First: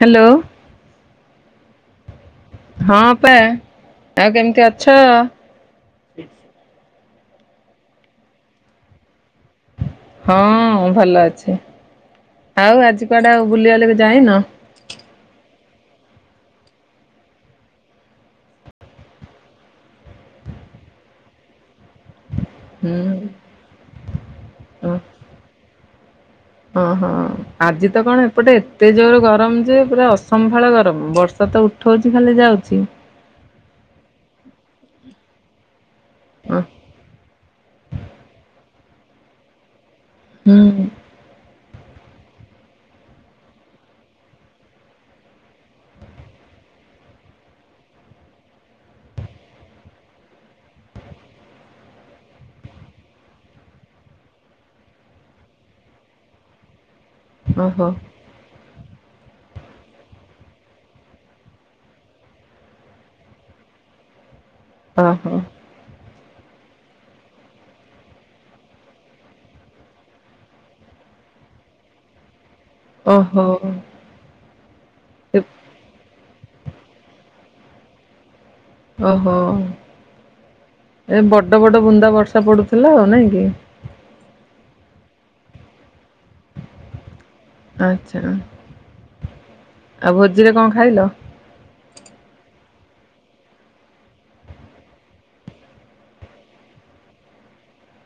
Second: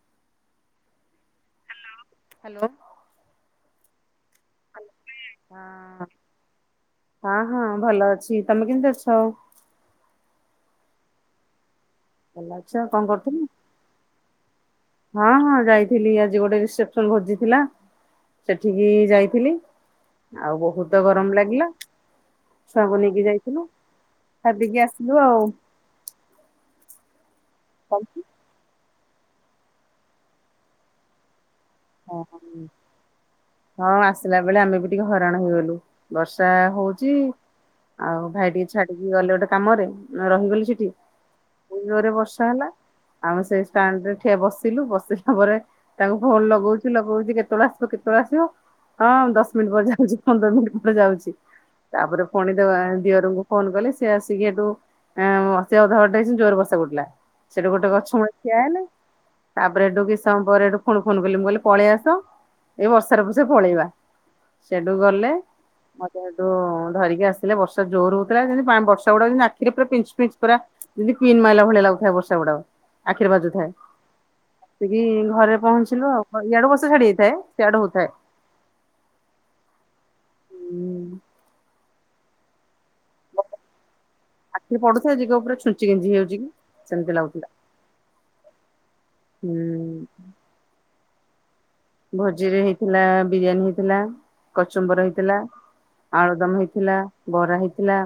Hello hello. ହଁ ଅପା ଆଉ କେମିତି ଅଛ? ହଁ ହଁ ହଁ ଭଲ ଅଛି ତମେ କେମିତି ଅଛ? ହଁ ଭଲ ଅଛି। ଭଲ ଅଛ ଆଉ କଣ ଆଜି କୁଆଡେ କରୁଥିଲ? ଆଉ ବୁଲିବା ଲାଗି ଯାଇନ? ଥିଲି ଆଜି ଗୋଟେ ରିସେପସନ ଭୋଜିଥିଲା। ସେଠିକି ଯାଇଥିଲି ଆଉ ବୋହୁତ ଗରମ ଲାଗିଲା। ହୁଁ ସବୁ ନେଇକି ଯାଇଥିଲୁ। [unintelligible] ଖାଦିକିଆସିଲୁ ଆଉ। ହଁ ହଁ ଆଜି ତ କଣ ଏପଟେ ଏତ ଏତେ ଜୋର ଗରମ ଯେ ପୁରା ଅସମ୍ଭାଳ ଗରମ। ବର୍ଷା ତ ଉଠେ ଉଠଉଛି ଖାଲି ଯାଉଛି। ହଁ ଆସିଲା ବେଳେ ଆମେ ଟିକେ ହଇରାଣ ହେଇଗଲୁ ବର୍ଷା ଅ ହଉଛି। ଆଉ ଭାଇ ଟିକେ ଛାଡିକି ଗଲେ ଗୋଟେ କାମରେ। ମୁଁ ରହିଗଲି ହୁଁ ସେଠି। ପୁଣି ଜୋରେ ବର୍ଷା ହେଲା। ଆମେ ସେଇ ଷ୍ଟାଣ୍ଡରେ ଠି ବସିଲୁ। ବସିଲା ପରେ ତାଙ୍କୁ ଫୋନ ଲଗଉଛୁ। ଲଗଉଛି କେତେବେଳେ ଆସିବ କେତେବେଳେ ଆସିବ? ହଁ ଦଶ ମିନିଟ୍ ପରେ ଯାଉଛି। ପନ୍ଦର ମିନିଟ୍ ପରେ ଯାଉଛି। ତାପରେ ପୁଣି ଦେବ ଦିଅରଙ୍କୁ ଫୋନ କଲି। ସେ ଆସିକି ଏଠୁ ଅଧା ବାଟେ ହେଇଛୁ ଜୋର ବର୍ଷା କୁଟିଲା ସେଠୁ ଓହୋ ଗୋଟେ ଗଛ ମୂଳେ ଠିଆ ହେଲୁ। ତାପରେ ଏଠୁ କିଛି ସମୟ ପରେ ଏଠୁ ପୁଣି ଫୋନ କଲି। ମୁଁ କହିଲି ପଳେଇ ଆସ ଏଇ ବର୍ଷାରେ ପଛେ ପଳେଇବା। ସେଉଠୁ ଗଲେ। ଓହୋ ମତେ ସେଠୁ ଧରିକି ଆସିଲେ। ବର୍ଷା ଜୋର ହଉଥିଲା। ଯେମିତି ବର୍ଷା ଗୁଡା ଆଖିରେ ପୁରା ପିଞ୍ଚ ପିଞ୍ଚ ପୁରା ଯେମିତି ପିନ୍ ମାଇଲା ଭଳି ଲାଗୁଥିଲା ବର୍ଷ ଗୁଡାକ। ଓହୋ। ଆସିକି ଏ ଘରେ ପହଞ୍ଚିଲୁ ଆଉ। ଇଆଡୁ ବର୍ଷ ଛାଡି ଯାଇଥାଏ, ସିଆଡେ ହଉଥାଏ। ଓହୋ। ଏ ବଡ ବଡ ବୁନ୍ଦା ବର୍ଷା ପଡୁଥିଲା ଆଉ ନାଇଁ କି? ଆଖିରେ ପଡୁଥାଏ ଯିଏ କହିବ ପୁରା ଛୁଞ୍ଚି ଗେଂଜି ହଉଛି କି? ସେମିତି ଲାଗୁଥିଲା। ଆଛା ହୁଁ। ଆଉ ଭୋଜିରେ କଣ ଖାଇଲ? ଭୋଜିରେ ହେଇଥିଲା ବିରିୟାନୀ ହେଇଥିଲା। କଚୁମ୍ବର ହେଇଥିଲା। ଆଳୁଦମ ହେଇଥିଲା। ବରା ହେଇଥିଲା।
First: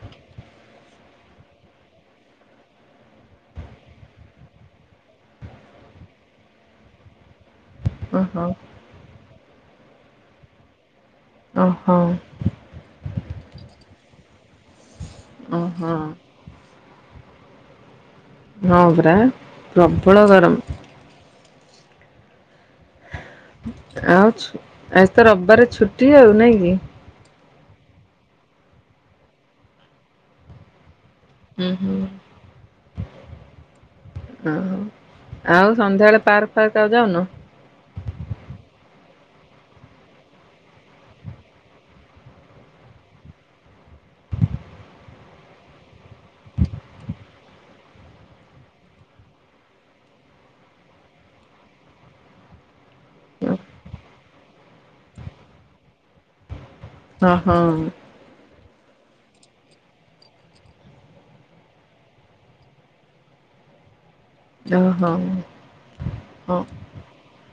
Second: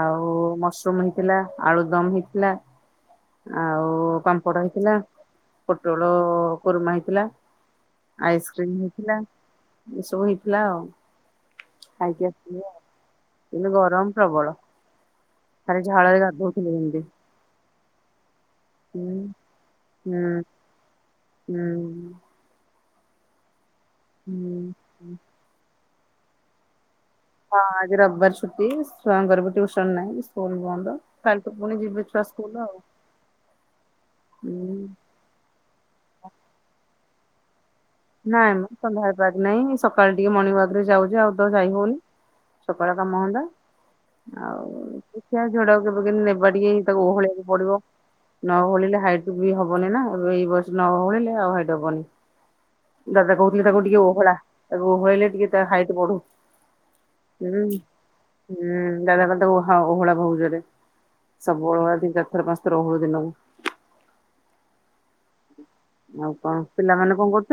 ଆଉ ମସରୁମ ହେଇଥିଲା। ଆଳୁ ଦମ ହେଇଥିଲା। ଆଉ ପାମ୍ପଡ ହେଇଥିଲା। ପୋଟଳ କୁରୁମା ହେଇଥିଲା। ଓହୋ ଆଇସ୍କ୍ରିମ ହେଇଥିଲା। ଏସବୁ ହେଇଥିଲା ଆଉ। ଓହୋ ଆଜ୍ଞା। କିନ୍ତୁ ଗରମ ପ୍ରବଳ। ଖାଲି ଓହୋ। ଝାଳରେ ଗାଧଉଥିଲୁ [unintelligible] ଯେମିତି। ହଁ ପରା ହୁଁ ହୁଁ ପ୍ରବଳ ଗରମ। ହୁଁ। ଆଉ ହୁଁ ଆଜି ତ ରବିବାର ଛୁଟି ଆଉ ନାଇଁ କି? ହଁ ଆଜି ରବିବାର ଛୁଟି [unintelligible] ସ୍ୱୟଂ ଙ୍କର ବି ଟିଉସନ ନାହିଁ ସ୍କୁଲ ବନ୍ଦ। କାଲି ଠୁ ହୁଁ ପୁଣି ହୁଁ। ଯିବେ ଛୁଆ ସ୍କୁଲ ଆଉ? ହୁଁ ଓହୋ। ଆଉ ସନ୍ଧ୍ୟାବେଳେ ପାର୍କ ଫାର୍କ ଆଉ ଯାଉନ? ନାଇଁ ମ ସନ୍ଧ୍ୟା ରେ ପାର୍କ ନାଇଁ। ସକାଳ ଟିକେ ମର୍ଣିଙ୍ଗ ୱାକ ରେ ଯାଉଛି, ଆଉ ତ ଯାଇ ହଉନି। ସକାଳ କାମ ଧନ୍ଦା। ଆଉ ଦେଖିଆ ଝିଅଟା କୁ କେବେ କେମିତି ନେବା ଟିକେ ତାକୁ ଓହଳେଇବାକୁ ପଡିବ। ନ ହୋଳିଲେ ହାଇଟ ବି ହବନି ନା ଏଇ ବର୍ଷ ନ ଓହଳିଲେ ଆଉ ହାଇଟ ହବନି। ଦାଦା କହୁଥିଲେ ତାକୁ ଟିକେ ଓହଳା ତାକୁ ଓହଳେଇଲେ ଟିକେ ତା ହାଇଟ୍ ବଢୁ। ହଁ ହଁ। ହୁଁ ହୁଁ ଦାଦା କହିଲେ ତାକୁ ଓହଳା ବହୁତଜୋରେ। ସବୁବେଳେ ଦିନକୁ ଚାରି ଥର ପାଞ୍ଚ ଥର ଓହଳା ଦିନକୁ। ଓହୋ ଆଉ କଣ ପିଲାମାନେ କଣ କରୁଛନ୍ତି?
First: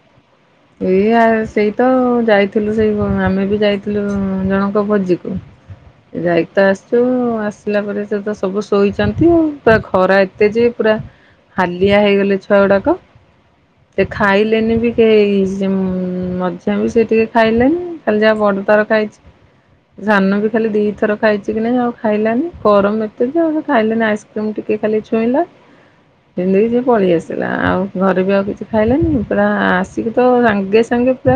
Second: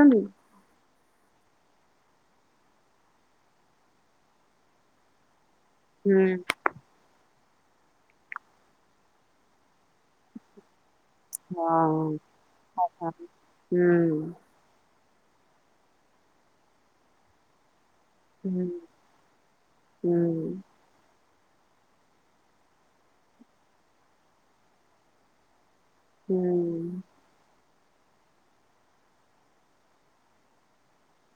ଏଇ ସେଇ ତ ଯାଇଥିଲୁ ସେଇ ଆମେ ବି ଯାଇଥିଲୁ ଜଣଙ୍କ ଭୋଜିକୁ। ହୁଁ ରାଇତ ଆସିଥିବା ଆସ ଆସିଲା ପରେ ସେ ସବୁ ଶୋଇଛନ୍ତି ଆଉ ପୁରା ଖରା ଏତେ ଯେ ପୁରା ହାଲିଆ ହଁ ହେଇଗଲେ ଛୁଆ ଗୁଡାକ ହୁଁ ସେ ଖାଇଲେନି ବି କେହି । ସେ ମଝିଆ ବି ସେ ଟିକେ ଖାଇଲେନି। ଖାଲି ଯାହା ବଡ ହୁଁ। ତାର ଖାଇଛି ସାନ ବି ହୁଁ ଖାଲି ଦିଥର ଖାଇଛି କି ନାଇଁ ଆଉ ଖାଇଲାନି ଗରମ ଏତେ ଯେ ଆଉ ଖାଇଲାନି ଆଇସ୍କ୍ରିମ ଟିକେ ଖାଲି ଛୁଇଁଲା । ହୁଁ ହେଲେବି ସେ ପଳି ଆସିଲା ଆଉ ଘରେ ବି ଆଉ କିଛି ଖାଇଲାନି ପୁରା ଆସିକି ତ ସାଙ୍ଗେ ସାଙ୍ଗେ ପୁରା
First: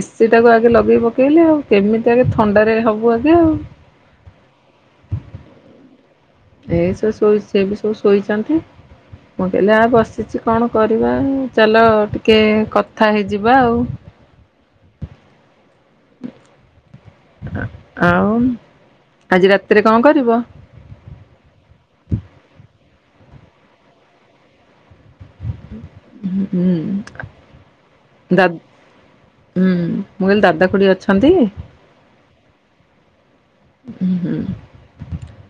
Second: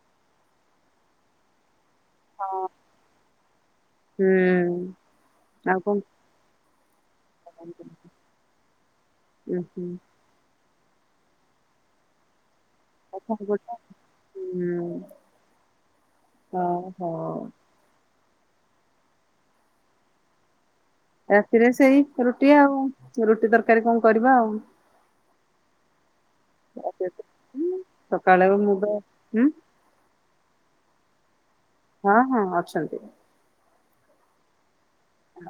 ଏସିି ଟାକୁ ଆଗେ ଲଗେଇ ପକେଇଲି ଆଉ । କେମିତି ଆଗେ ହଁ ଥଣ୍ଡା ରେ ହବୁ ଆଗେ ଆଉ। ହୁଁ ଆଉ କଣ ଏଇସବୁ ଶୋଇ ସେ ବି ସବୁ ଶୋଇଛନ୍ତି ମୁଁ ଉଁ କହିଲି ହୁଁ ଆଉ ବସିଛି କଣ କରିବା ଚାଲ ଟିକେ କଥା ହେଇଯିବା ଆଉ ହଁ ହଉ ହଉ। ଆଉ ଆଜି ରାତିରେ କଣ କରିବ? ରାତିରେ ସେଇ ରୁଟି ଆଉ ରୁଟି ତରକାରୀ କଣ କରିବା ଆଉ। ହୁଁ। ସକାଳେ ଦା ମୁଁ ତ ହୁଁ ମୁଁ କହିଲି ଦାଦା କୁଡି ଅଛନ୍ତି? ହଁ ହଁ ଅଛନ୍ତି। ହୁଁ।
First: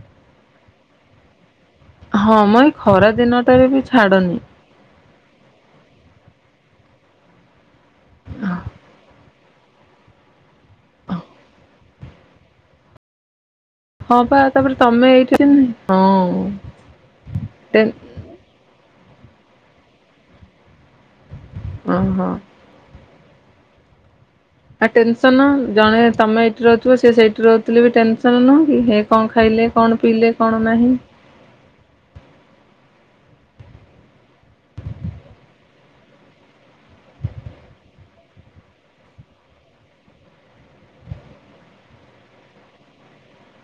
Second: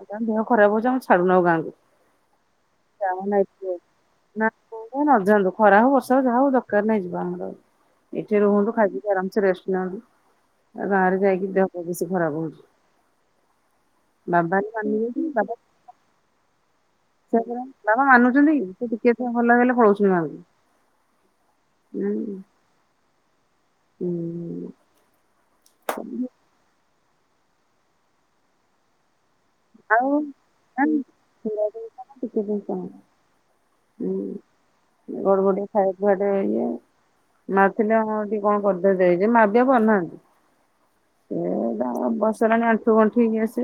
ତାଙ୍କ ଦେହ ଖରା ହଉଛ ଆମେ ଛାଡୁନାହୁଁ ଗାଁକୁ। ହଁ ମ ଏଇ ଖରା ଦିନଟାରେ ବି ଛାଡନି। ଛାଡୁନାନ୍ତୁ ପୁଅକୁ ଖରା ହଉ ବର୍ଷା ହଉ ଯାହା ହଉ ଦରକାର ନାହିଁ ଜିବା ଆମର ଏଠି ରୁହନ୍ତୁ ଖାଇପିଇ ଆରମସେ ରେଷ୍ଟ ନିଅନ୍ତୁ ଗାଁରେ ଯାଇକି ଦେହ ଫେଅ ବେଶୀ ଖରାପ ହଉଛି। ହଁ ପା ବାବା ତାପରେ ମାନିବେ ତମେ ଏଇଠି ହଁ ସେ ଟେନ୍ ବାବା ମାନୁଛନ୍ତି ସେ ଟିକେ ଭଲ ହେଲେ ପଳଉଛନ୍ତି ଗାଁକୁ। ଓହୋ। ହୁଁ। ଆଟେନସନ ଜଣେ ତମେ ଏଇଠି ରହୁଥିବ ସେ ସେଇଠି ରହୁଥିଲେ ବି ଟେନସନ ନୁହଁ କି ହେ କଣ । ଆଉ କିଛି ଜିନିଷ? ହୁଁ ଗରମଟେ ଖାଇବା ପିବା ଟିକେ ଇଏ ମା ଥିଲା ହଁ ଟିକେ କଣ କରିଦେ ଦେଇଦେ ମା ବି ଆଉ ପାରୁନାହାନ୍ତି । ଏଟା ବୟସ ହେଲାଣି ଆଣ୍ଠୁ ଗଣ୍ଠି ଇଏ ସେ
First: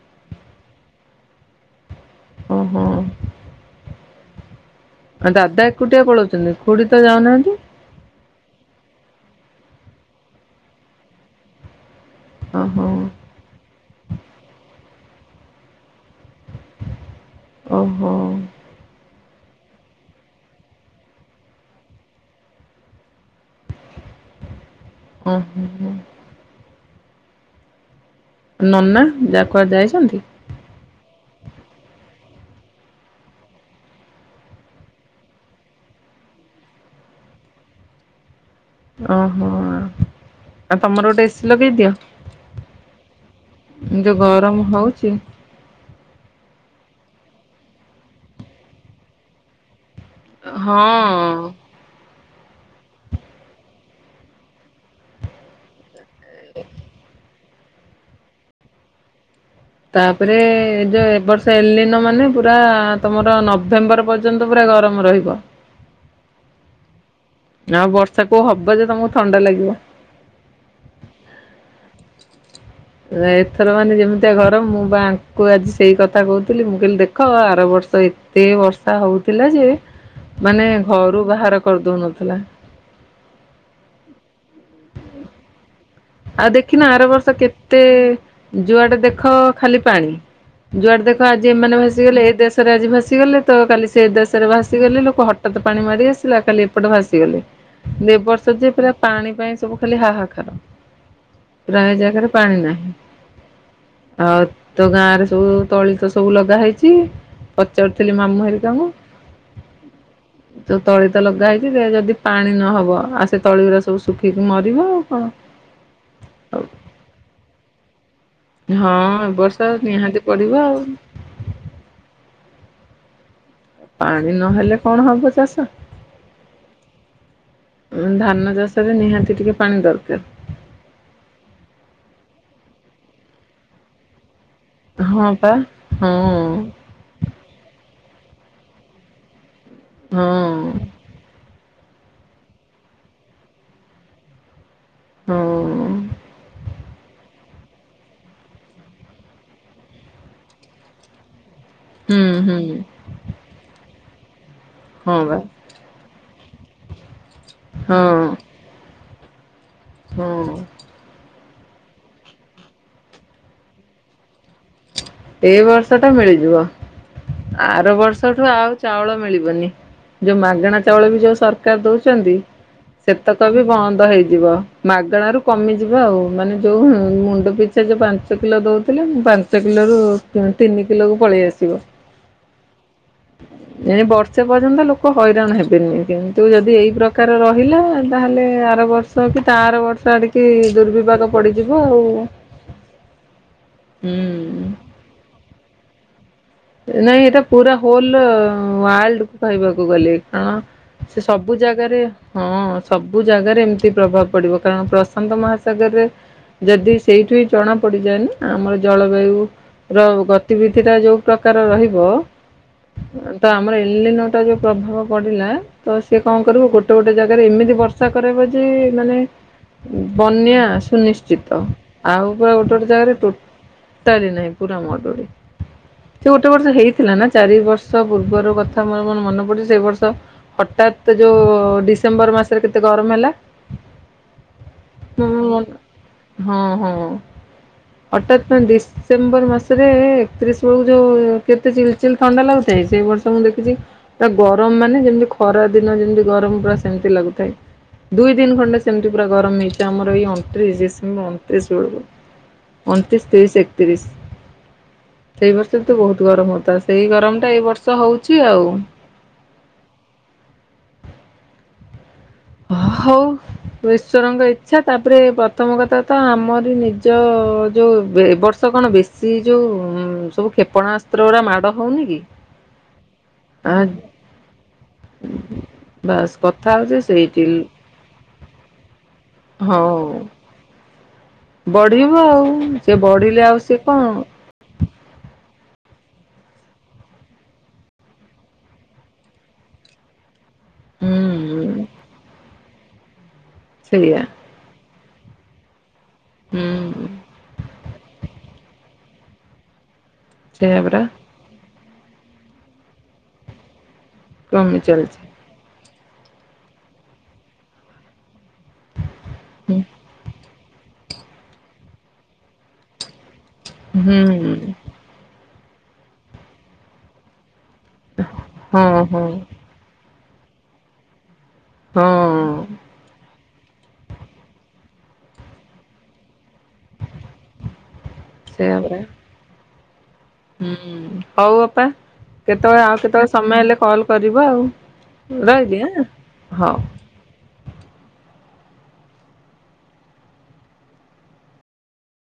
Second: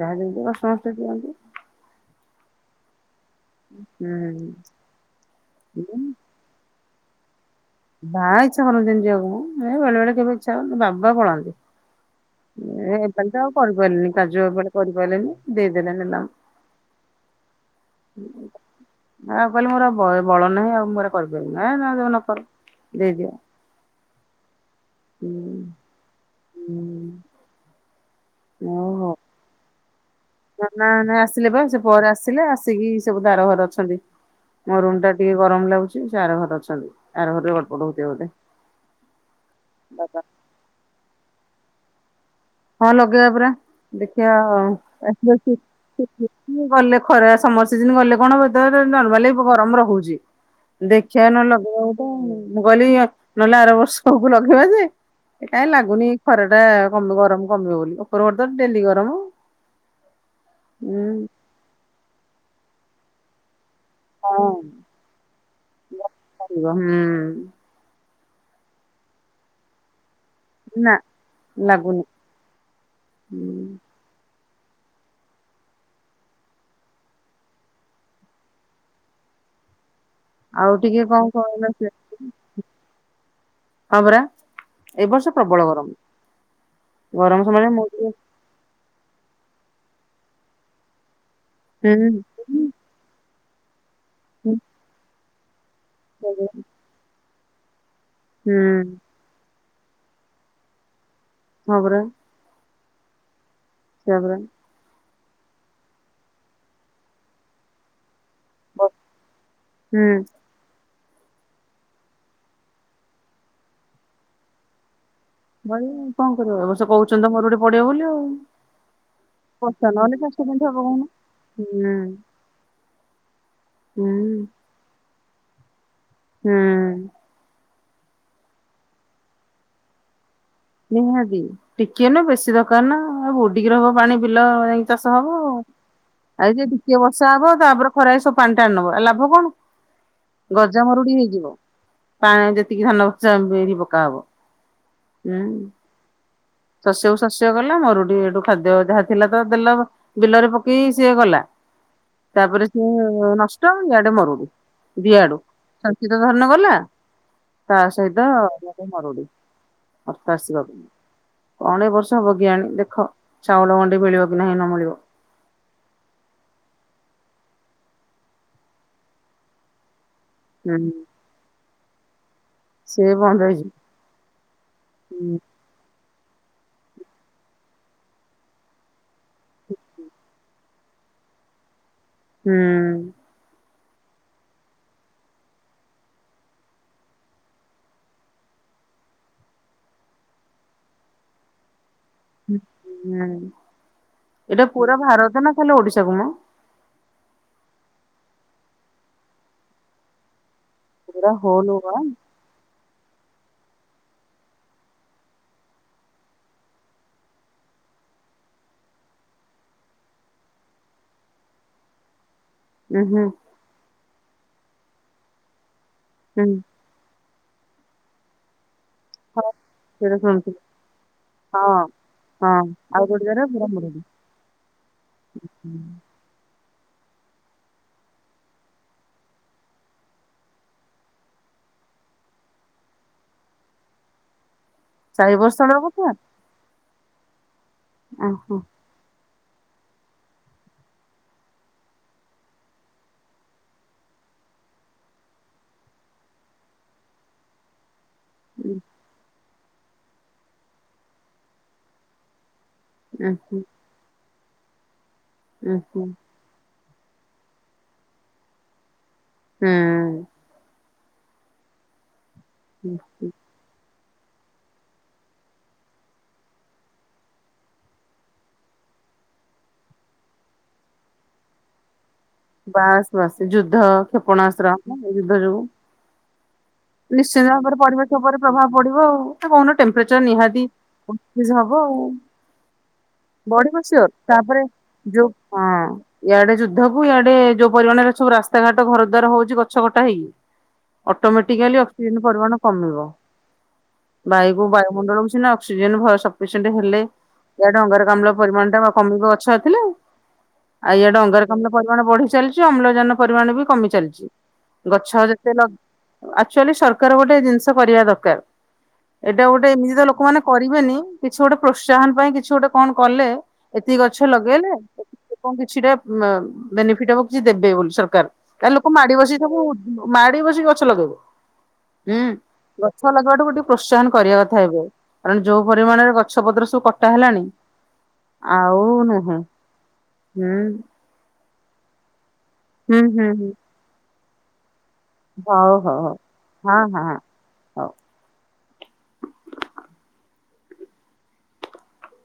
ଯାହା ଯେମିତି କଷ୍ଟେ ମଷ୍ଟେ ଦିଅନ୍ତି । ଓହୋ। ହୁଁ। ଆଉ ଦାଦା ଏକୁଟିଆ ପଳାଉଛନ୍ତି ଖୁଡି ତ ଯାଉନାହାନ୍ତି । ବା ଇଚ୍ଛା କରନ୍ତିନି ଯିବାକୁମ ଏ ବେଳେ ବେଳେ କେବେ ଇଚ୍ଛା ହବ ବାବା ପଳାନ୍ତି। ଓହୋ ଏପାଳି ତ ଆଉ କରିପାରିଲେନି କାଜୁ ଏପର କରିପାରିଲେନି ଦେଇଦେଲେ। ଓହୋ। [unintelligible] ଆଉ କହିଲେ ମୋର ଆଉ ବଳ ନାହିଁ ଆଉ ମୁଁ ଏଗୁରା କରିପାରିବିନି ଏଁ ଯଉ ନକର ଦେଇଦିଅ। ଉଁ ହୁଁ ହୁଁ। ହୁଁ [unintelligible] ନନା ଯା କୁୁଆଡେ ଯାଇଚନ୍ତି? ନନା ନାଇଁ ଆସିଲେ ପା, ସେ ପରେ ଆସିଲେ, ଆସିକି ସେ ବୋଧେ ଆର ଘରେ ଅଛନ୍ତି। ମୋ ରୁମଟା ଟିକେ ଗରମ ଲାଗୁଛି, ସେ ଆର ଘରେ ଅଛନ୍ତି ଆର ଘରେ ଗଡପଡ ହଉଥିବେ ବୋଧେ। ଓହୋ। ଆଉ ବାବା ଆଉ ତମର ଗୋଟେ ଏସି ଲଗେଇଦିଅ। ହଁ ଲଗେଇବା ପରା। ଦେଖିବା ଗରମ ହଉଛି। [unintelligible] ମୁଁ ଗଲେ ଖରା ସମର ସିଜନ ଗଲେ କଣ ହବ ଏଇ ତ ଅ ନର୍ମାଲି ଗରମ ରହୁ ଚି। ଦେଖିଆ ନହେଲେ ହଁ ଲଗେଇବା ଗୋଟେ ଆଉ। ମୁଁ କହିଲି ନହେଲେ ଆର ବର୍ଷକୁ ଲଗେଇବା ଯେ କାଇଁ ଲାଗୁନି ଖରାଟା କମି ଗରମ କମିବ ବୋଲି, ଉପରବୁଳି ତ ଡେଲି ଗରମ। ତାପରେ ଏ ହୁଁ ଯୋଉ ଏ ବର୍ଷ ଏଲିନୋ ମାନେ ପୁରା ତମର ନ ନଭେମ୍ବର ହଁ ପର୍ଯ୍ୟନ୍ତ ପୁରା ଗରମ ରହିବ। ହୁଁ ଆ ବର୍ଷା କୋଉ ହବ ଯେ ତମକୁ ଥଣ୍ଡା ଲାଗିବ। ନା ଲାଗୁନି ଏଥର ମାନେ ଯେମିତିଆ ଘ ର, ମୁଁ ବା ଆଙ୍କୁ ଆଜି ସେଇ କଥା କହୁଥିଲି ମୁଁ କହିଲି ଦେଖ, ଆର ବର୍ଷ ଏତେ ବର୍ଷା ହଉଥିଲା ଯେ, ମାନେ ଆଉ ଟିକେ କଣ ଘରୁ ବାହାର କହିଲ ସେ କରିଦଉନ ହଁ ପରା ଏ ବର୍ଷ ପ୍ରବଳ ବ ଆଉ ଦେଖିିନ ଆର ବର୍ଷ କେତେ ମୁଁ ଟିକେ ଯୁଆଡେ ଦେଖ ଦେଖ ଖାଲି ପାଣି। ଯୁଆଡେ ଦେଖ ଆଜି ଏମାନେ ଭାସିଗଲେ ଏ ଦେଶରେ ଆଜି ଭାସିଗଲେ ତ କାଲି ସେ ଦେଶରେ ହୁଁ ଭାସିଗଲେ ଲୋକ, ହଠାତ ପାଣି ମାଡି ଆସିଲା, କାଲି ଏପଟେ ଭାସିଗଲେ ଦେ ବର୍ଷ ହୁଁ ଯେ ପୁରା ପାଣି ପାଇଁ ସବୁ ଖାଲି ହାହାକାର। ହଁ ପ୍ରାୟ ପରା ଜାଗାରେ ପାଣି ନାହିଁ। ସେଇଆ ଆଉ ପରା ତ ଗାଁରେ ସବୁ ତଳି ତ ସବୁ ଲଗା ହେଇଛି, ପଚାରୁଥିଲି ମାମୁଁ ହୁଁ ହେରିକାଙ୍କୁ ତଳି ତ ଲଗା ହେଇଛି, ଯେ ଯଦି ପାଣି ନହବ ଆଉ ସେ ତଳି ଗୁରା ସବୁ ଶୁଖିକି ମରିବ ଆଉ କଣ। ମରିବ ଆଉ କଣ କରିବ? ଏ ବର୍ଷ କହୁଛନ୍ତି ମରୁଡି ପଡିବ ବୋଲି ଆଉ। ହଁ ଏ ବର୍ଷ ବର୍ଷା ନିହାତି ନହେଲେ ଚାଷ ପଡିବ କେମିତି ଆଉ। ହବ କହୁନ? ହୁଁ। ହୁଁ ପାଣି ନହେଲେ କଣ ହବ ଚାଷ। ହୁଁ। ଧାନ ଚାଷରେ ନିହାତି ଟିକେ ପାଣି ଦରକାର। ନିହାତି। ଟିକିଏ ନୁହଁ ବେଶୀ ଦରକାର ନା, ଆଉ ବୁଡିକି ରହିବ ପାଣି ବି ଭଲ ଯାଇଁକି ଚାଷ ହଁ ହବ, ପା ହଁ ଆଉ ଏ ଯେ ଟିକିଏ ବର୍ଷା ହବ ତାପରେ ଖରାରେ ସବୁ ପାଣି ଟାଣି ନବ ଲାଭ କଣ? ହଁ ଗଜା ମରୁଡି ହେଇଯିବ। ପାଣି ଯେତିକି ଧାନ ପଛ [unintelligible] ପକା ହବ। ହଁ। ହୁଁ ଶସ୍ୟକୁ ଶସ୍ୟ ଗଲା, ମରୁଡି ହେଇଠୁ ଖାଦ୍ୟ ଯାହା ଥିଲା ତ ଦେଲ ବିଲରେ ପକେଇ ସିଏ ଗଲା ହୁଁ ତାପରେ ହୁଁ ସିଏ ନଷ୍ଟ, ଇଆଡେ ମରୁଡି। ଦି ହଁ ବା ଆଡୁ [unintelligible] ଧାନ ଗଲା, ତା ହଁ ସହିତ ମାନେ ମରୁଡି। [unintelligible] ହଁ। କଣ ଏ ବର୍ଷ ହବ କେଜାଣି ଦେଖ, ଚାଉଳ ମଣ୍ଡି ମିଳିବ କି ନାହିଁ ନ ମିଳିବ। ଏ ବର୍ଷଟା ମିଳିଯିବ, ଆର ବର୍ଷଠୁ ଆଉ ଚାଉଳ ମିଳିବନି। ଯୋଉ ମାଗଣା ହୁଁ ଚାଉଳ ବି ଯୋଉ ସରକାର ଦଉଚନ୍ତି ସେ ବନ୍ଦ ସେତକ ବି ହେଇଯିବ। ବନ୍ଦ ହେଇଯିବ। ହୁଁ ମାଗଣାରୁ କମିଯିବ ବ ଆଉ ମାନେ ଯୋଉ ମୁଁ-ମୁଣ୍ଡ ପିଛା ଯୋଉ ପାଞ୍ଚ କିଲୋ ଦଉଥିଲେ ମୁ ପାଞ୍ଚ କିଲୋର ତିନି କିଲୋକୁ ପଳେଇ ଆସିବ। ହୁଁ ଏ ବର୍ଷେ ପର୍ଯ୍ୟନ୍ତ ଲୋକ ହଇରାଣ ହେବେନି କିନ୍ତୁ ଯଦି ଏଇ ପ୍ରକାର ରହିଲା ତାହେଲେ ତାର ବର୍ଷ କି ତା ଆର ବର୍ଷ ଆଡିକି ଦୁର୍ବିପାକ ପଡିଯିବ ଆଉ। ହୁଁ ହୁଁ ଏଇଟା ପୁରା ଭାରତ ନା ଖାଲି ଓଡିଶା କୁ ମ? ନାଇଁ ଏଇଟା ପୁରା ହୋଲ ୱାର୍ଡକୁ କହିବାକୁ ଗଲେ, କାରଣ ସେ ପୁରା ସବୁ ହୋଲ ବା ଜାଗାରେ ହଁ। ସବୁ ଜାଗାରେ ଏମତି ପ୍ରଭାବ ପଡିବ। କାରଣ ପ୍ରଶାନ୍ତ ମହାସାଗରରେ ଯଦି ସେଇଠୁ ହିଁ ଜଣା ପଡିଯାଏନି ଆମର ଜଳବାୟୁ ର ଗତିବିଧି ଟା ଯୋଉ ପ୍ରକାର ରହିବ ଉଁ ହୁଁ ତ ଆମର ଏଲିନଟା ଯୋଉ ପ୍ରଭାବ ପଡିଲା ତ ସିଏ କଣ ହୁଁ କରିବୁ ଗୋଟେ ଗୋଟେ ଜାଗାରେ ଏମିତି ବର୍ଷା କରେଇବ ଯେ ମାନେ ହଁ। ସେଇଟା ବନ୍ୟା ଶୁଣିଥିଲି ସୁନିଶ୍ଚିତ। ହଁ ଆଉ ପୁରା ହଁ ଗୋଟେ ଗୋଟେ ଆଉ ଜାଗାରେ ପୁରା ମରୁଡି। ଟୋଟାଲି ନାହିଁ। [unintelligible] ସେ ଗୋ ଗୋଟେ ବର୍ଷ ହେଇଥିଲା ନା ଚାରି ବର୍ଷ ପୂର୍ବର କଥା ମୋର ମନେ ପଡୁଛି ସେ ବର୍ଷ ହଠାତ୍ ଯୋଉ ଡିସେମ୍ବର ମାସରେ କେତେ ଗରମ ହେଲା। [inaudible] ମୁଁ ଚାରି ବର୍ଷ ର କଥା। ଉଁ ହଠତ୍ ନ ହୁଁ ଡିସେମ୍ବର ମାସରେ ଏକତିରିଶ ବେଳକୁ ଯୋଉ କେତେ ଚିଲ ଚିଲ ଥଣ୍ଡା ଲାଗୁଥାଏ। ସେଇ ବର୍ଷ ମୁଁ ଦେଖିଛି ତା ଗରମ ମାନେ ଯେମତି ଖରା ଦିନ [unintelligible] ଯେମିତି ଗରମ ପୁରା ସେମିତି ଲାଗୁଥାଏ। ଦୁଇ ଦିନ ଉଁ ଖଣ୍ଡେ ସେମିତି ପୁରା ଗରମ ହେଇଛି ଆମର ଏଇ ଅଣତିରିଶ ଡିସେମ୍ବର୍ ଅଣତିରିଶ ବେଳକୁ। ଅଣତିରିଶ, ଉଁ ହୁଁ ତିରିଶ, ଏକତିରିଶ। ଉଁ ସେ ହୁଁ। ବହୁତ ଗରମ ହତା ସେଇ ଗରମ ଟା ଏଇ ବର୍ଷ ହଉଛି ଆଉ। ହୁଁ। ହୁଁ ହୁଁ। ଈଶ୍ୱର ଙ୍କ ଇଚ୍ଛା ତାପରେ ପ୍ରଥମ କଥା ତ ଆମରି ନିଜ ଯୋଉ ଏ ବର୍ଷ କଣ କଣ ବେଶୀ ଯୋଉ ସବୁ କ୍ଷେପଣାସ୍ତ୍ର ଗୁଡା ମାଡ ହଉନି କି ବାସ ବାସ ଯୁଦ୍ଧ ଆ କ୍ଷେପଣାସ୍ତ୍ର ଯୁଦ୍ଧ ଯୋଗୁ। ବାସ୍ କଥା ହଉଛି ନିସ୍ ସେଇଠି ପରିବେଶ ଉପରେ ପ୍ରଭାବ ପଡିବ ଆଉ। କହୁନ ହଉ ଟେମ୍ପରେଚର ନିହାତି [unintelligible] ହବ ଆଉ। ବଢିବ ସେ ବଢିଲେ ଆଉ ବଢ଼ିବ ସେ କଣ ସିୟୋର୍ ତାପରେ ଯୋଉ ହଁ ଇଆଡେ ଯୁଦ୍ଧକୁ ଇଆଡେ ଯୋଉ ପରିମାଣରେ ସବୁ ରାସ୍ତାଘାଟ ଘର ଦ୍ଵାର ହଉଛି ଗଛ। [unintelligible] ହୁଁ ଅଟୋମେଟିକାଲି ଅକ୍ସିଜେନ ପରିମାଣ କମିବ। ସେଇଆ ବାୟୁ କୁ ବାୟ ମଣ୍ଡଳ କୁ ସିନା ଅକ୍ସିଜେନ ସଫିସେଣ୍ଟ ହେଲେ ହୁଁ ଇଆଡେ ଅଙ୍ଗାର ବାୟୁମଣ୍ଡଳ ପରିମାଣ ଟା କମିବ ଗଛ ଥିଲେ। ସେଇଆ ଆଉ ପରା ଇଆଡେ ଅଙ୍ଗାରକାମ୍ଳ ପରିମାଣ ବଢି ଚାଲିଛି ଅମ୍ଳଜାନ ପରିମାଣ ବି କମି ଚାଲିଛି। କମି ଗଛ ଚାଲିଛି ଯେତେ ଲ ଆକ୍ଚୁଆଲି ସରକାର ଗୋଟେ ଜିନିଷ କରିବା ଦରକାର। ଏଇଟା ଗୋଟେ ହୁଁ ଏମିତି ତ ଲୋକମାନେ କରିବେନି। କିଛି ଗୋଟେ ପ୍ରୋତ୍ସାହନ ପାଇଁ କିଛି ଗୋଟେ କଣ କଲେ ଏତିକି ଗଛ ହୁଁ ଲଗେଇଲେ କଣ କିଛିଟା ବେନିଫିଟ ହବ କିଛି ଦେବେ ବୋଲି ସରକାର। ଆ ହଁ ଲୋକ ମାଡି ହଁ ବସି ସବୁ ମାଡି ବସି ଗଛ ଲଗେଇବ। ହୁଁ ହଁ ଗଛ ଲଗେଇବାଟୁ ଗୋଟେ ପ୍ରୋତ୍ସାହନ କରିବା କଥା ଏବେ। କାରଣ ଯୋଉ ପରିମାଣରେ ଗଛ ପତ୍ର ସବୁ କଟା ହେଲାଣି ସେଇଆ ଆଉ ପରା ନାହା। ହୁଁ ହଉ ଅପା କେତେବେଳେ ଆଉ ହୁଁ ହୁଁ କେତେବେଳେ ହୁଁ ସମୟ ହେଲେ କଲ କରିବ ଆଉ। ହଉ ରହୁଚି ଆଁ ହଉ ହଁ ହଁ ହଁ ହଉ। ହଉ।